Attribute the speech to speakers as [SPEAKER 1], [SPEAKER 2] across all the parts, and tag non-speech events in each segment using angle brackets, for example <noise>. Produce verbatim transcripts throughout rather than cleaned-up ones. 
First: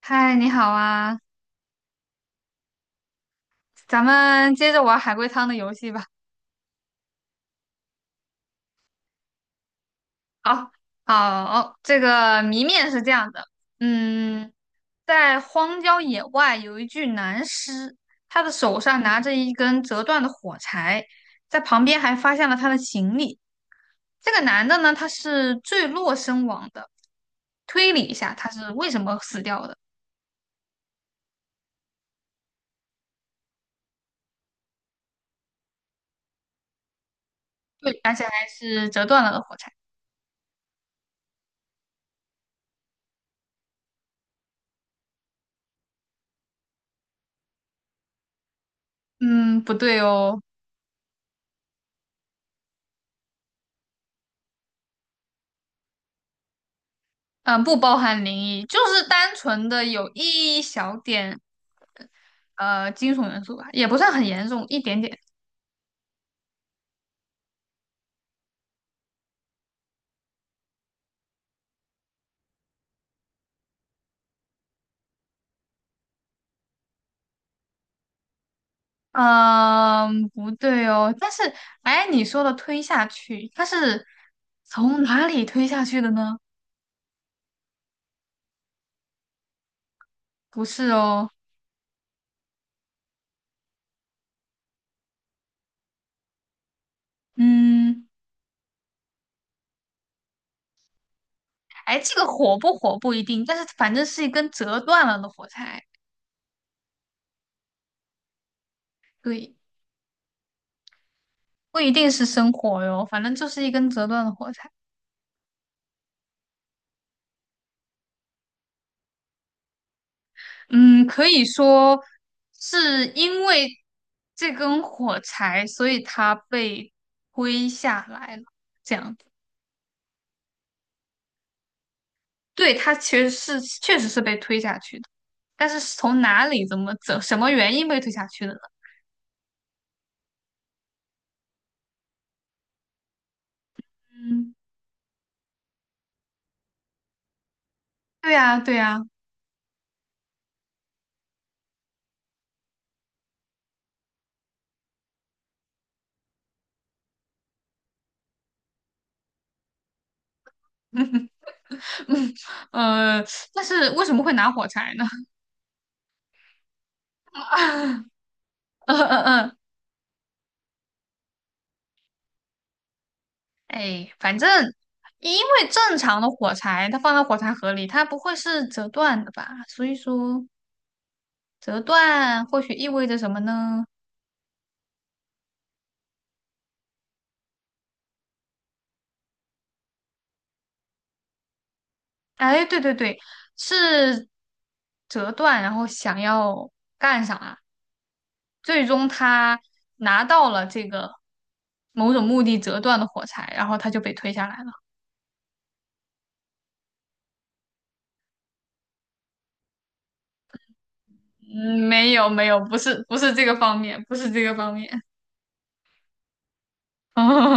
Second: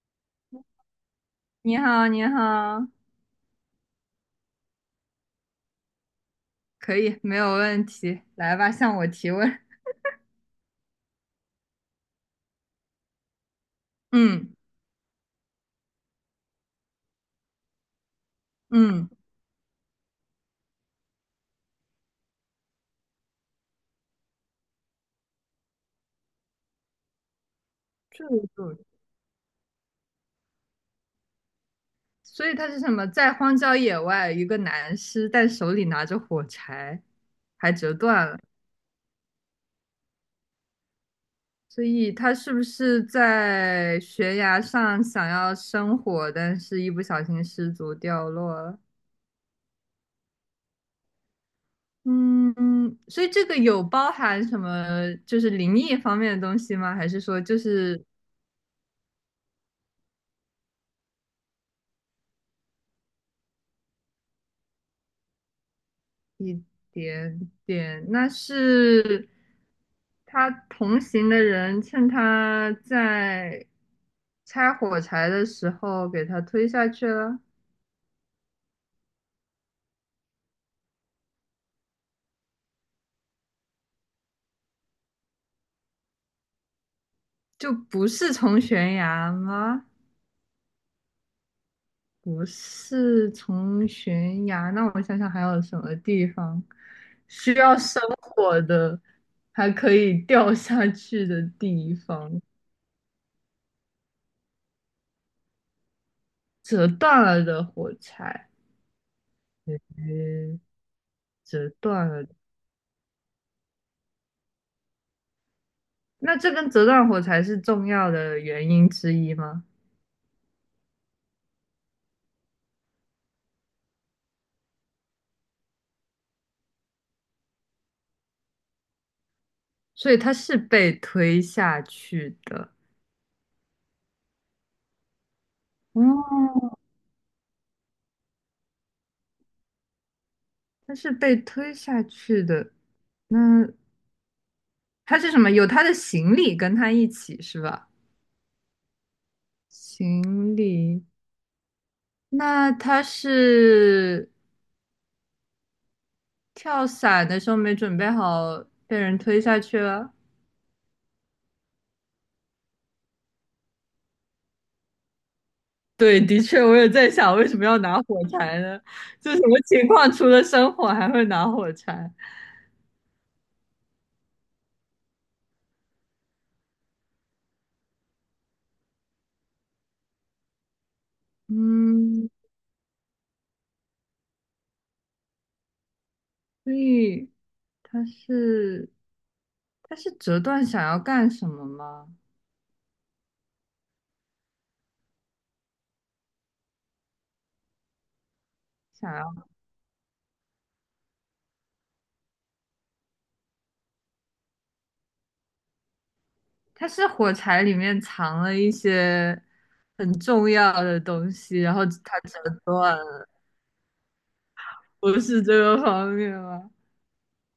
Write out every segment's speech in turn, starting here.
[SPEAKER 1] 嗨，你好啊，
[SPEAKER 2] 你好，你好，
[SPEAKER 1] 咱们接着玩海龟汤的游戏吧。
[SPEAKER 2] 可以，没有问题，来吧，向我提问。
[SPEAKER 1] 好，好，这个谜面是这样的，嗯，
[SPEAKER 2] 嗯
[SPEAKER 1] 在荒郊野外有一具男尸，他的手上
[SPEAKER 2] 嗯，
[SPEAKER 1] 拿着一根折断的火柴，在旁边还发现了他的行李。这个男的呢，他是坠落身亡的，推理一
[SPEAKER 2] 这
[SPEAKER 1] 下
[SPEAKER 2] 个
[SPEAKER 1] 他是
[SPEAKER 2] 主
[SPEAKER 1] 为什么死掉的，
[SPEAKER 2] 所以他是什么？在荒郊野外，一个男尸，但手里拿着火柴，还折
[SPEAKER 1] 对，而且
[SPEAKER 2] 断了。
[SPEAKER 1] 还是折断了的火柴。
[SPEAKER 2] 所以他是不是在悬崖上想要生火，但是一不小心失足掉落了？
[SPEAKER 1] 嗯，不对哦，
[SPEAKER 2] 嗯，嗯所以这个有包含什么就是灵异方面的东西吗？还是说就
[SPEAKER 1] 嗯，不包
[SPEAKER 2] 是
[SPEAKER 1] 含灵异，就是单纯的有一小点。呃，金属元素吧，也不算很严重，一点点。
[SPEAKER 2] 一点点，那是他同行的人趁他在拆火柴的时候给他推下去了，
[SPEAKER 1] 嗯，不对哦。但是，哎，你说的推下去，它是从哪里推下去的呢？
[SPEAKER 2] 就不是从悬崖吗？
[SPEAKER 1] 不是哦。
[SPEAKER 2] 不是从悬崖，那我想想还有什么地方需要生
[SPEAKER 1] 嗯，
[SPEAKER 2] 火的，还可以掉下去的地
[SPEAKER 1] 哎，这个
[SPEAKER 2] 方，
[SPEAKER 1] 火不火不一定，但是反正是一根折断了的火柴。
[SPEAKER 2] 折断了的火柴，
[SPEAKER 1] 对，
[SPEAKER 2] 诶，折
[SPEAKER 1] 不一
[SPEAKER 2] 断
[SPEAKER 1] 定是
[SPEAKER 2] 了。
[SPEAKER 1] 生火哟，反正就是一根折断的火柴。
[SPEAKER 2] 那这根折断火柴是重要的原因之一吗？
[SPEAKER 1] 嗯，可以说是因为这根火柴，所以它被推下来了，这样。
[SPEAKER 2] 所以它是被推下去的，
[SPEAKER 1] 对，他其实是确实是被推下去的，但是是从哪里、
[SPEAKER 2] 哦，
[SPEAKER 1] 怎么、怎什么原因被推下去的呢？
[SPEAKER 2] 它是被推下去的。那
[SPEAKER 1] 嗯，
[SPEAKER 2] 它是什么？有他的行李跟他一起是吧？
[SPEAKER 1] 对呀，对呀，
[SPEAKER 2] 行李，那他是跳伞的时候没准备好，被人推下去了。
[SPEAKER 1] 嗯呃，但是为什么会拿火柴呢？
[SPEAKER 2] <laughs> 对，的确，我也在
[SPEAKER 1] <laughs>
[SPEAKER 2] 想，为什么要拿
[SPEAKER 1] 嗯
[SPEAKER 2] 火柴呢？
[SPEAKER 1] 嗯
[SPEAKER 2] 就什
[SPEAKER 1] 嗯，
[SPEAKER 2] 么情况，除了生火还会拿火柴？
[SPEAKER 1] 哎，反正因为正常的火柴，它放到火柴盒里，它不会是折断的吧？所以说折
[SPEAKER 2] 嗯，
[SPEAKER 1] 断或许意味着什么呢？
[SPEAKER 2] 所以他是他是折断想要干什么吗？
[SPEAKER 1] 哎，对对对，是折断，然后想要干啥？最终
[SPEAKER 2] 想要
[SPEAKER 1] 他拿到了这个某种目的折断的火柴，然后他就被推下来了。
[SPEAKER 2] 他是火柴里面藏了一些很重要的东西，然
[SPEAKER 1] 嗯，
[SPEAKER 2] 后
[SPEAKER 1] 没
[SPEAKER 2] 他
[SPEAKER 1] 有
[SPEAKER 2] 折
[SPEAKER 1] 没有，不
[SPEAKER 2] 断
[SPEAKER 1] 是不
[SPEAKER 2] 了，
[SPEAKER 1] 是这个方面，不是这个方面。
[SPEAKER 2] 不是这个方面吗？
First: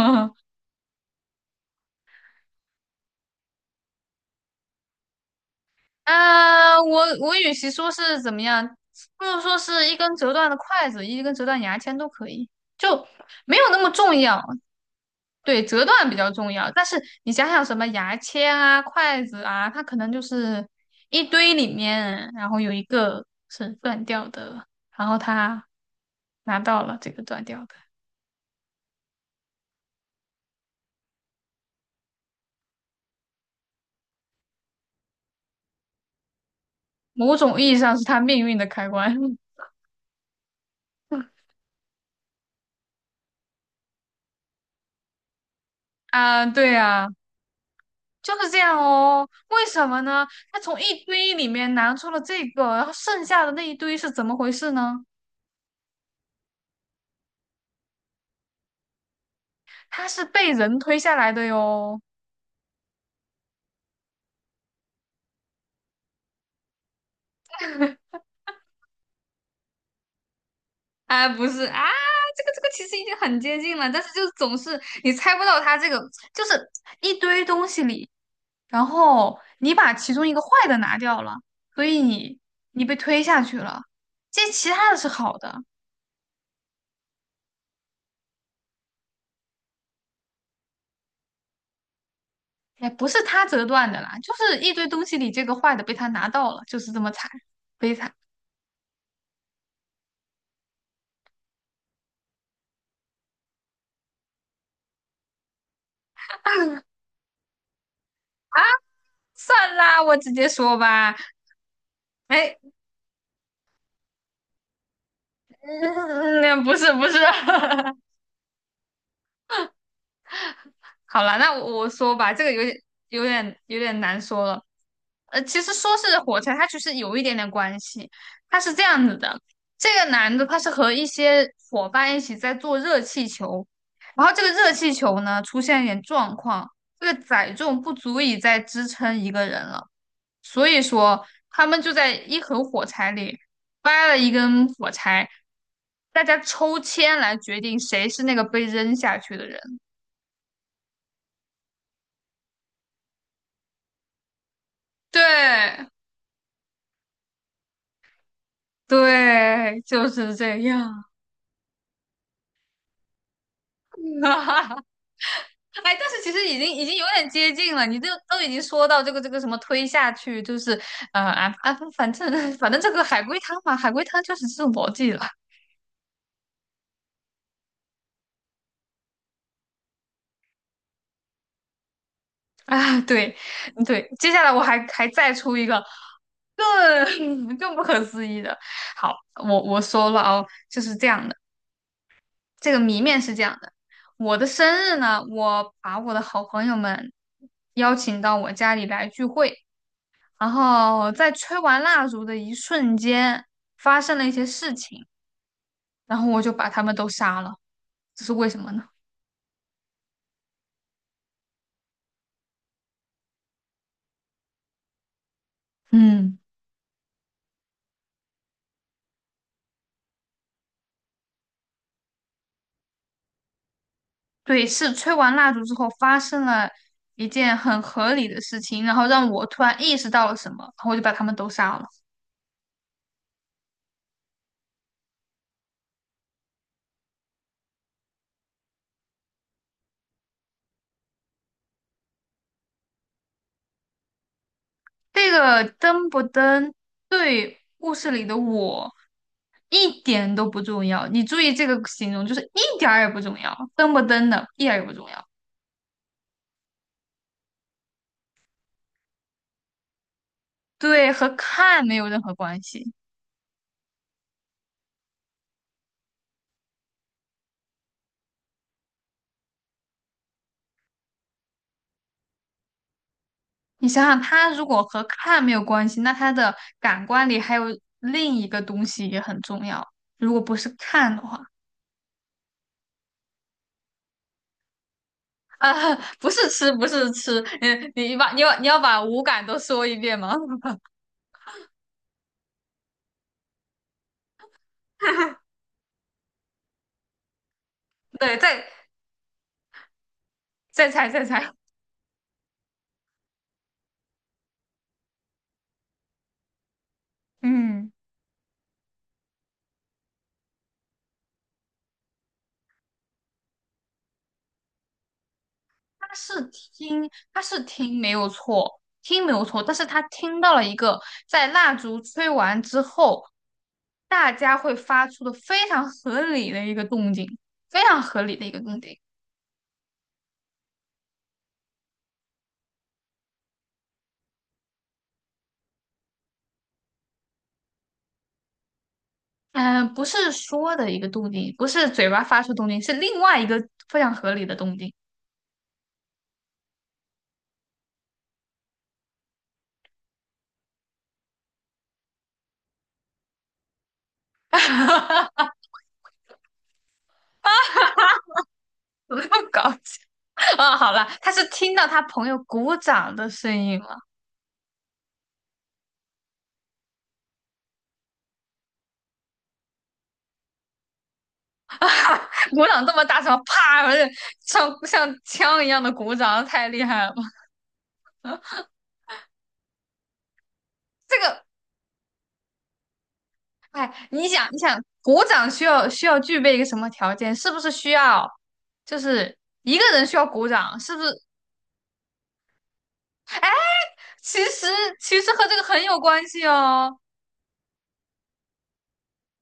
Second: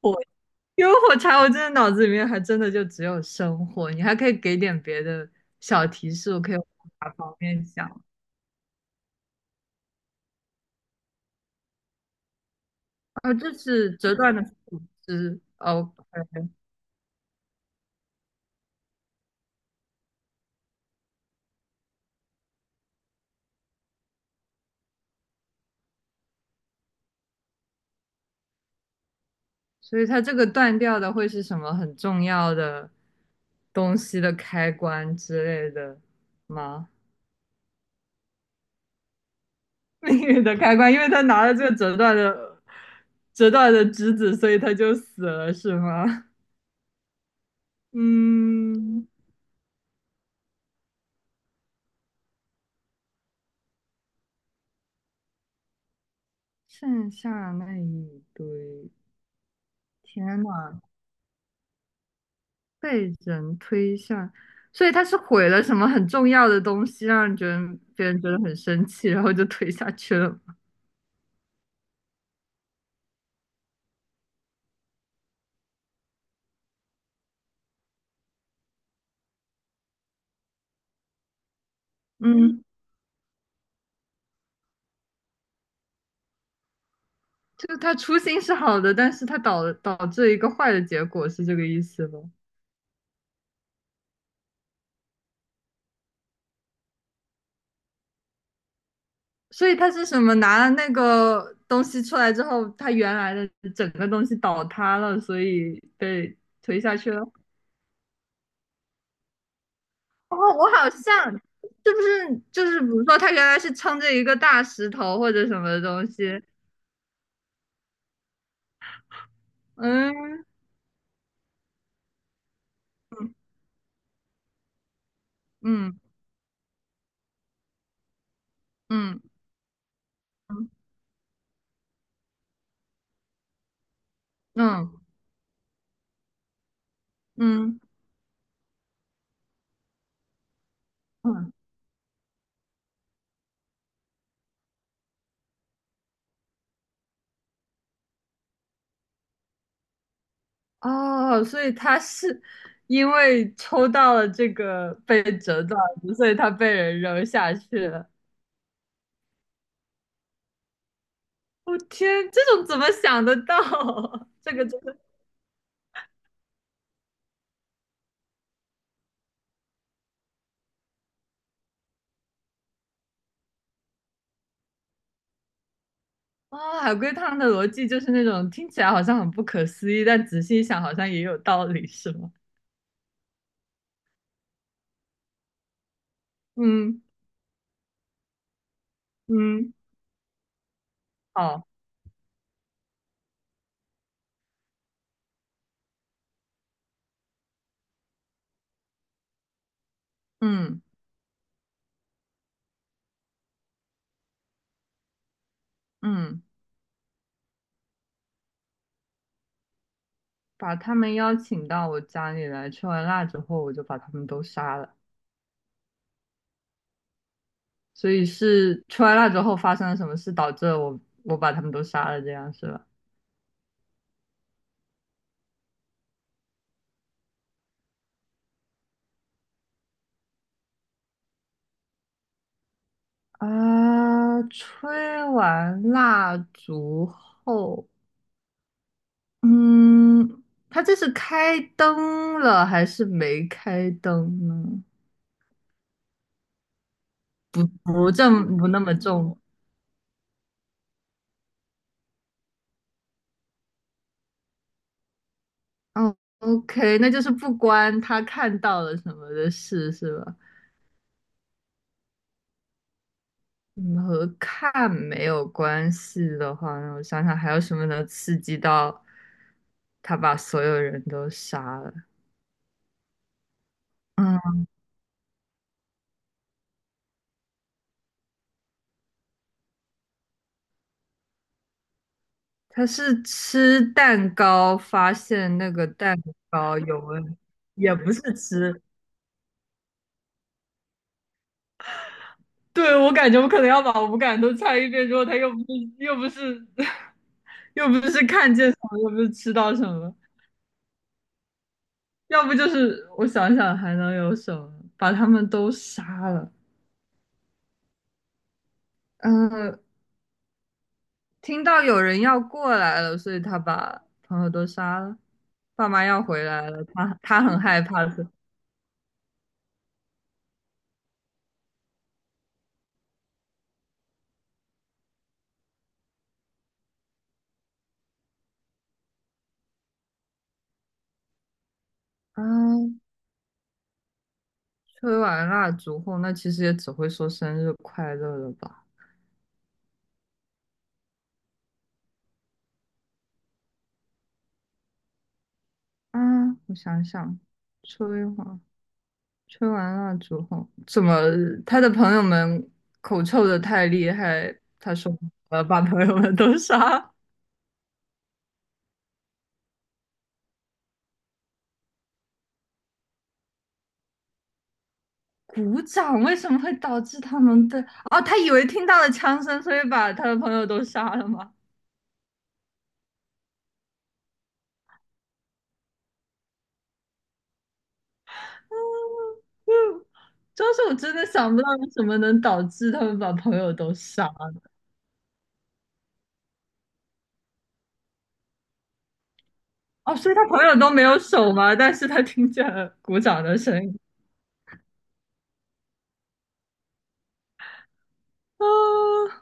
[SPEAKER 2] 火，因为火柴，我真的脑子里面还真的就只有生火，你还可以给点别的小提示，我可以往
[SPEAKER 1] 啊，我
[SPEAKER 2] 哪
[SPEAKER 1] 我
[SPEAKER 2] 方
[SPEAKER 1] 与
[SPEAKER 2] 面
[SPEAKER 1] 其
[SPEAKER 2] 想？
[SPEAKER 1] 说是怎么样，不如说是一根折断的筷子，一根折断牙签都可以，就
[SPEAKER 2] 啊？就
[SPEAKER 1] 没有那么
[SPEAKER 2] 是折
[SPEAKER 1] 重
[SPEAKER 2] 断
[SPEAKER 1] 要。
[SPEAKER 2] 的树枝
[SPEAKER 1] 对，折
[SPEAKER 2] ，OK，
[SPEAKER 1] 断比较重要。但是你想想，什么牙签啊、筷子啊，它可能就是一堆里面，然后有一个是断掉的，然后他拿到了这个断掉的，
[SPEAKER 2] 所以它这个断掉的会是什么很重要的东西的开关之类的吗？
[SPEAKER 1] 某种意义上是他命运的开关。
[SPEAKER 2] 命运的开关，因为他拿
[SPEAKER 1] <laughs>
[SPEAKER 2] 了这个折断的折断的枝子，所以他就死了，是吗？
[SPEAKER 1] 啊，对啊，就是这样
[SPEAKER 2] 嗯，
[SPEAKER 1] 哦。为什么呢？他从一堆里面拿出了这个，然后剩下的那一堆是怎么回事呢？
[SPEAKER 2] 剩下那一堆，
[SPEAKER 1] 它是
[SPEAKER 2] 天
[SPEAKER 1] 被人
[SPEAKER 2] 呐，
[SPEAKER 1] 推下来的哟。
[SPEAKER 2] 被人推下，所以他是毁了什么很重要的东西，让人觉得别人觉得很生气，然后就推下去了。
[SPEAKER 1] 哎，不是啊，这个这个其实已经很接近了，但是就是总是你猜不到它这个，就是一堆东西里，然后你把其中一个坏的拿掉了，所以你
[SPEAKER 2] 嗯，
[SPEAKER 1] 你被推下去了，这其他的是好的，
[SPEAKER 2] 就他初心是好的，但是他导导致一个坏的结果，是这个意思吗？
[SPEAKER 1] 也不是他折断的啦，就是一堆东西里这个坏的被他拿到了，就是这么惨，悲惨。
[SPEAKER 2] 所以他是什么？拿了那个东西出来之后，他原来的整个东西倒塌了，所以被推下去了。
[SPEAKER 1] 算啦，我直
[SPEAKER 2] 哦，
[SPEAKER 1] 接
[SPEAKER 2] 我
[SPEAKER 1] 说
[SPEAKER 2] 好
[SPEAKER 1] 吧，
[SPEAKER 2] 像是不是
[SPEAKER 1] 哎，
[SPEAKER 2] 就是比如说他原来是撑着一个大石头或者什
[SPEAKER 1] 嗯，
[SPEAKER 2] 么
[SPEAKER 1] 嗯
[SPEAKER 2] 东
[SPEAKER 1] 嗯
[SPEAKER 2] 西？
[SPEAKER 1] 嗯不是不是。<laughs>
[SPEAKER 2] 嗯。
[SPEAKER 1] 好了，那我我说吧，这个有点有点有点难说了。呃，其实说
[SPEAKER 2] 嗯
[SPEAKER 1] 是火柴，它其实有一点点关系。它是这样子
[SPEAKER 2] 嗯
[SPEAKER 1] 的，这个男的他
[SPEAKER 2] 嗯
[SPEAKER 1] 是和一些伙伴一起在做热气球，然后这个热
[SPEAKER 2] 嗯
[SPEAKER 1] 气球呢出现一点状况，这个载
[SPEAKER 2] 嗯
[SPEAKER 1] 重
[SPEAKER 2] 嗯。嗯
[SPEAKER 1] 不足以再支撑一个人了，所以说
[SPEAKER 2] 嗯
[SPEAKER 1] 他们就在一盒火柴里掰了一根火柴，大家抽签来决定谁是那个被扔下去的人。
[SPEAKER 2] 哦，所以他是因为抽到了这个被折断
[SPEAKER 1] 对。
[SPEAKER 2] 的，所以他被人扔下去了。
[SPEAKER 1] 对，就是这样。
[SPEAKER 2] 我、天，这种怎么想得到？<laughs> 这个真
[SPEAKER 1] <laughs>
[SPEAKER 2] 的
[SPEAKER 1] 哎，但是其实已经已经有点接近了，你都都已经说到这个这个什么推下去，就是呃啊啊，反正反正这个海龟汤嘛，海龟汤就是这种逻辑了
[SPEAKER 2] 啊、海龟汤的逻辑就是那种听起来好像很不可思议，但仔细一想好像也有道理，是吗？
[SPEAKER 1] 啊。对对，接下来我还还再出一个
[SPEAKER 2] 嗯，
[SPEAKER 1] 更 <laughs> 更不可思议的。好，我
[SPEAKER 2] 嗯，
[SPEAKER 1] 我说了哦，就是这样的，
[SPEAKER 2] 好，
[SPEAKER 1] 这个谜面是这样的。我的生日呢，我把我的好朋友们邀请到我家里来聚会。然
[SPEAKER 2] 嗯
[SPEAKER 1] 后在吹完蜡烛的一瞬间，发生了一些事情，然后我
[SPEAKER 2] 嗯，
[SPEAKER 1] 就把他们都杀了。这是为什么呢？
[SPEAKER 2] 把他们邀请到我家里来，吃完辣之后我就把他们都杀了。
[SPEAKER 1] 嗯，
[SPEAKER 2] 所以是吃完辣之后发生了什么事，导致我我把他们都杀了，这样是吧？
[SPEAKER 1] 对，是吹完蜡烛之后发生了一件很合理的事情，然后让我突然意识到了什么，然后我就把他们都杀了。
[SPEAKER 2] 啊，吹完蜡烛后，嗯，他这是开灯了还是没开灯呢？
[SPEAKER 1] 这个登不登对故事
[SPEAKER 2] 不
[SPEAKER 1] 里的
[SPEAKER 2] 正不那
[SPEAKER 1] 我
[SPEAKER 2] 么重。
[SPEAKER 1] 一点都不重要。你注意这个形容，就是一点儿也不重要，登不登的一点儿也不重要，
[SPEAKER 2] 哦，OK，那就是不关他看到了什么的事是吧？
[SPEAKER 1] 对，和看没有任何关系。
[SPEAKER 2] 嗯，和看没有关系的话，那我想想还有什么能刺激到他把所有人都杀了？
[SPEAKER 1] 你想想，它
[SPEAKER 2] 嗯。
[SPEAKER 1] 如果和看没有关系，那它的感官里还有另一个东西也很重要。如果不是看的话，
[SPEAKER 2] 他是吃蛋糕发现那
[SPEAKER 1] 啊，
[SPEAKER 2] 个
[SPEAKER 1] <laughs>
[SPEAKER 2] 蛋
[SPEAKER 1] 不是吃，
[SPEAKER 2] 糕
[SPEAKER 1] 不
[SPEAKER 2] 有
[SPEAKER 1] 是
[SPEAKER 2] 问，
[SPEAKER 1] 吃，嗯，
[SPEAKER 2] 也不
[SPEAKER 1] 你
[SPEAKER 2] 是
[SPEAKER 1] 把你要你要
[SPEAKER 2] 吃。
[SPEAKER 1] 把五感都说一遍吗？
[SPEAKER 2] 对，我感觉我可能要把无感都猜一遍之后，他又
[SPEAKER 1] <laughs>
[SPEAKER 2] 不是又不是 <laughs> 又不是
[SPEAKER 1] 对，
[SPEAKER 2] 看
[SPEAKER 1] 再
[SPEAKER 2] 见什么，又不是吃到什么，
[SPEAKER 1] 再猜再猜，
[SPEAKER 2] 要不就是我想想还能有什么，把他们都杀了。
[SPEAKER 1] 嗯，
[SPEAKER 2] 呃，听到有人要过来了，所以他把朋友都杀了。爸妈
[SPEAKER 1] 他
[SPEAKER 2] 要
[SPEAKER 1] 是
[SPEAKER 2] 回来了，
[SPEAKER 1] 听，
[SPEAKER 2] 他
[SPEAKER 1] 他
[SPEAKER 2] 他很
[SPEAKER 1] 是
[SPEAKER 2] 害
[SPEAKER 1] 听
[SPEAKER 2] 怕
[SPEAKER 1] 没
[SPEAKER 2] 的。
[SPEAKER 1] 有错，听没有错，但是他听到了一个在蜡烛吹完之后，大家会发出的非常合理的一个动静，非常合理的一个动静。
[SPEAKER 2] 啊，吹完蜡烛后，那其实也只会说生日快乐了吧？
[SPEAKER 1] 嗯、不是说的一个动静，不是嘴巴发出动静，是另外一个非常合理的动静。
[SPEAKER 2] 啊，我想想，吹完吹完蜡烛后，怎么他的朋友们口臭的太厉害？他说
[SPEAKER 1] <laughs>
[SPEAKER 2] 呃，把朋友们都杀。
[SPEAKER 1] 怎么那么搞笑啊、好了，他是听到他朋友鼓掌的声音了，
[SPEAKER 2] 鼓掌为什么会导致他们的？哦，他以为听到了枪声，所以把他的朋友都杀了吗？
[SPEAKER 1] <laughs> 鼓掌这么大声，啪，不是，像像枪一样的鼓掌，太厉害了吧。
[SPEAKER 2] 嗯，主要是我真
[SPEAKER 1] 这
[SPEAKER 2] 的
[SPEAKER 1] 个，
[SPEAKER 2] 想不到有什么能导致他们把朋友都
[SPEAKER 1] 哎，你
[SPEAKER 2] 杀。
[SPEAKER 1] 想，你想，鼓掌需要需要具备一个什么条件？是不是需要，就是一个人
[SPEAKER 2] 哦，
[SPEAKER 1] 需要
[SPEAKER 2] 所以他
[SPEAKER 1] 鼓
[SPEAKER 2] 朋友
[SPEAKER 1] 掌？
[SPEAKER 2] 都
[SPEAKER 1] 是不
[SPEAKER 2] 没
[SPEAKER 1] 是？
[SPEAKER 2] 有手吗？<laughs> 但是他听见了鼓掌的声音，
[SPEAKER 1] 其实其实和这个很有关系哦。
[SPEAKER 2] 啊，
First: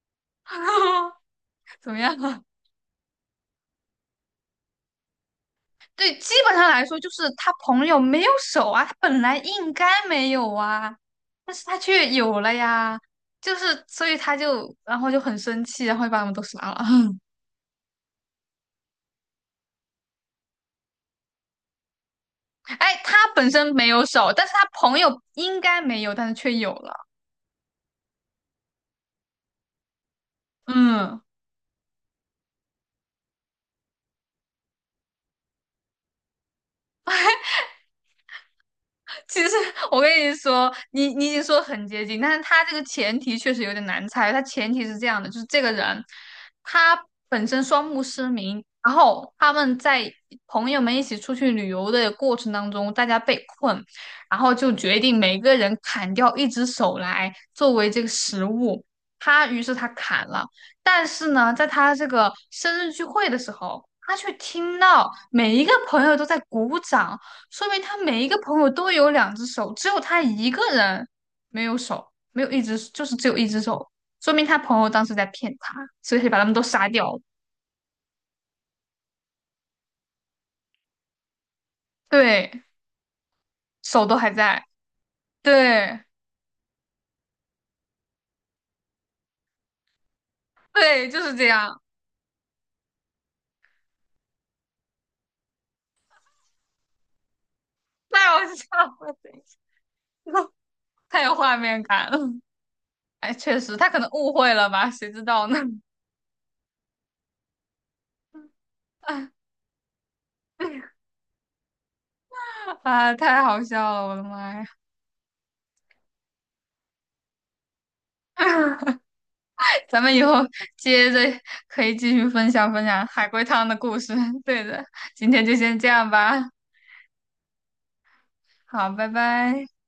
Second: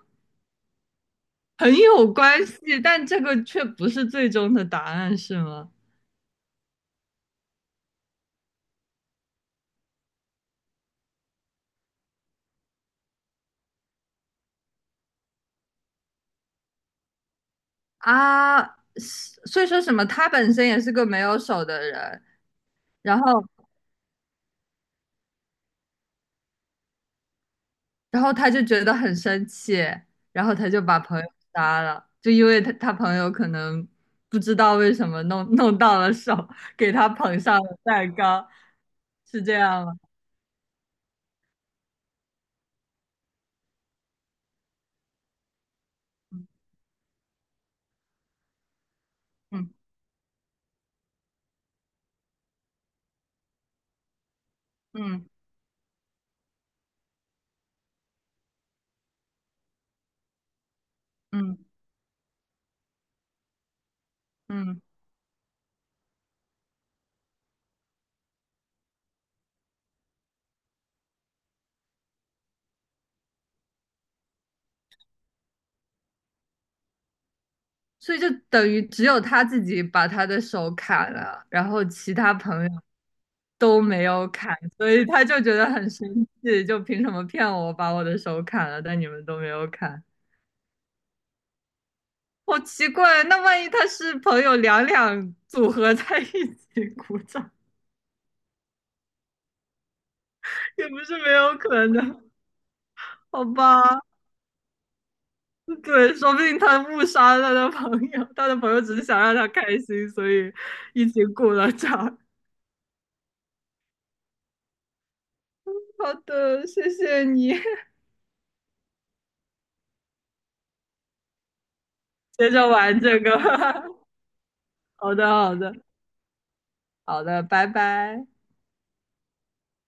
[SPEAKER 1] <laughs>
[SPEAKER 2] 很
[SPEAKER 1] 怎么
[SPEAKER 2] 有
[SPEAKER 1] 样？
[SPEAKER 2] 关系，但这个却不是最终的答案，是吗？
[SPEAKER 1] 对，基本上来说，就是他朋友没有手啊，他本来应该没有啊，但是他却有了呀，就是所以他就然后就很生气，然后就把他们都杀了。<laughs>
[SPEAKER 2] 啊，是所以说什么？他本身也是个没有手的人，
[SPEAKER 1] 哎，他
[SPEAKER 2] 然后，
[SPEAKER 1] 本身没有手，但是他朋友应该没有，但是却有了。
[SPEAKER 2] 然后他就觉得很生气，然后他就把朋
[SPEAKER 1] 嗯。
[SPEAKER 2] 友杀了，就因为他他朋友可能不知道为什么弄弄到了手，给他捧上了蛋糕，
[SPEAKER 1] <laughs> 其
[SPEAKER 2] 是
[SPEAKER 1] 实
[SPEAKER 2] 这样吗？
[SPEAKER 1] 我跟你说，你你已经说很接近，但是他这个前提确实有点难猜。他前提是这样的，就是这个人他本身双目失明，然后他
[SPEAKER 2] 嗯。
[SPEAKER 1] 们在朋友们一起出去旅游的过程当中，大家被困，然后就决定
[SPEAKER 2] 嗯
[SPEAKER 1] 每个人砍掉一只手来作为这个食物。他于是他砍了，但是呢，在
[SPEAKER 2] 嗯
[SPEAKER 1] 他这个生日聚会的时候，他却
[SPEAKER 2] 嗯。
[SPEAKER 1] 听
[SPEAKER 2] 嗯
[SPEAKER 1] 到每一个朋友都在鼓掌。说明他每一个朋友都有两只手，只有他一个人没有手，没有一只，就是只有一只手，说明他朋友当时在骗他，所以他把他们都杀掉了。
[SPEAKER 2] 所以就等于只有他自己把他的手砍了，然后其他
[SPEAKER 1] 对，
[SPEAKER 2] 朋友都没
[SPEAKER 1] 手都
[SPEAKER 2] 有
[SPEAKER 1] 还
[SPEAKER 2] 砍，
[SPEAKER 1] 在，
[SPEAKER 2] 所以他就觉得很
[SPEAKER 1] 对，
[SPEAKER 2] 生气，就凭什么骗我把我的手砍了，但你们都没有砍，
[SPEAKER 1] 对，就是这样，
[SPEAKER 2] 好奇怪。那万一他是朋友两两组合在一起鼓掌，
[SPEAKER 1] 太好笑了，等一下 <laughs>
[SPEAKER 2] 也不是
[SPEAKER 1] 太
[SPEAKER 2] 没
[SPEAKER 1] 有
[SPEAKER 2] 有
[SPEAKER 1] 画面
[SPEAKER 2] 可
[SPEAKER 1] 感了。
[SPEAKER 2] 能，
[SPEAKER 1] 哎，
[SPEAKER 2] 好
[SPEAKER 1] 确实，他可
[SPEAKER 2] 吧？
[SPEAKER 1] 能误会了吧，谁知道呢？
[SPEAKER 2] 对，说不定他误杀了他的朋友，他的朋友只是想让他开心，所以
[SPEAKER 1] <laughs>
[SPEAKER 2] 一起鼓了掌。
[SPEAKER 1] 啊，太好笑了，我的妈呀！
[SPEAKER 2] 好的，谢谢你。
[SPEAKER 1] <laughs> 咱们以后接着可以继续分
[SPEAKER 2] 接着
[SPEAKER 1] 享分
[SPEAKER 2] 玩
[SPEAKER 1] 享
[SPEAKER 2] 这
[SPEAKER 1] 海
[SPEAKER 2] 个。
[SPEAKER 1] 龟汤的故事。<laughs> 对的，
[SPEAKER 2] <laughs> 好的，
[SPEAKER 1] 今天就
[SPEAKER 2] 好的，
[SPEAKER 1] 先这样吧。
[SPEAKER 2] 好的，拜拜。
[SPEAKER 1] 好，拜拜。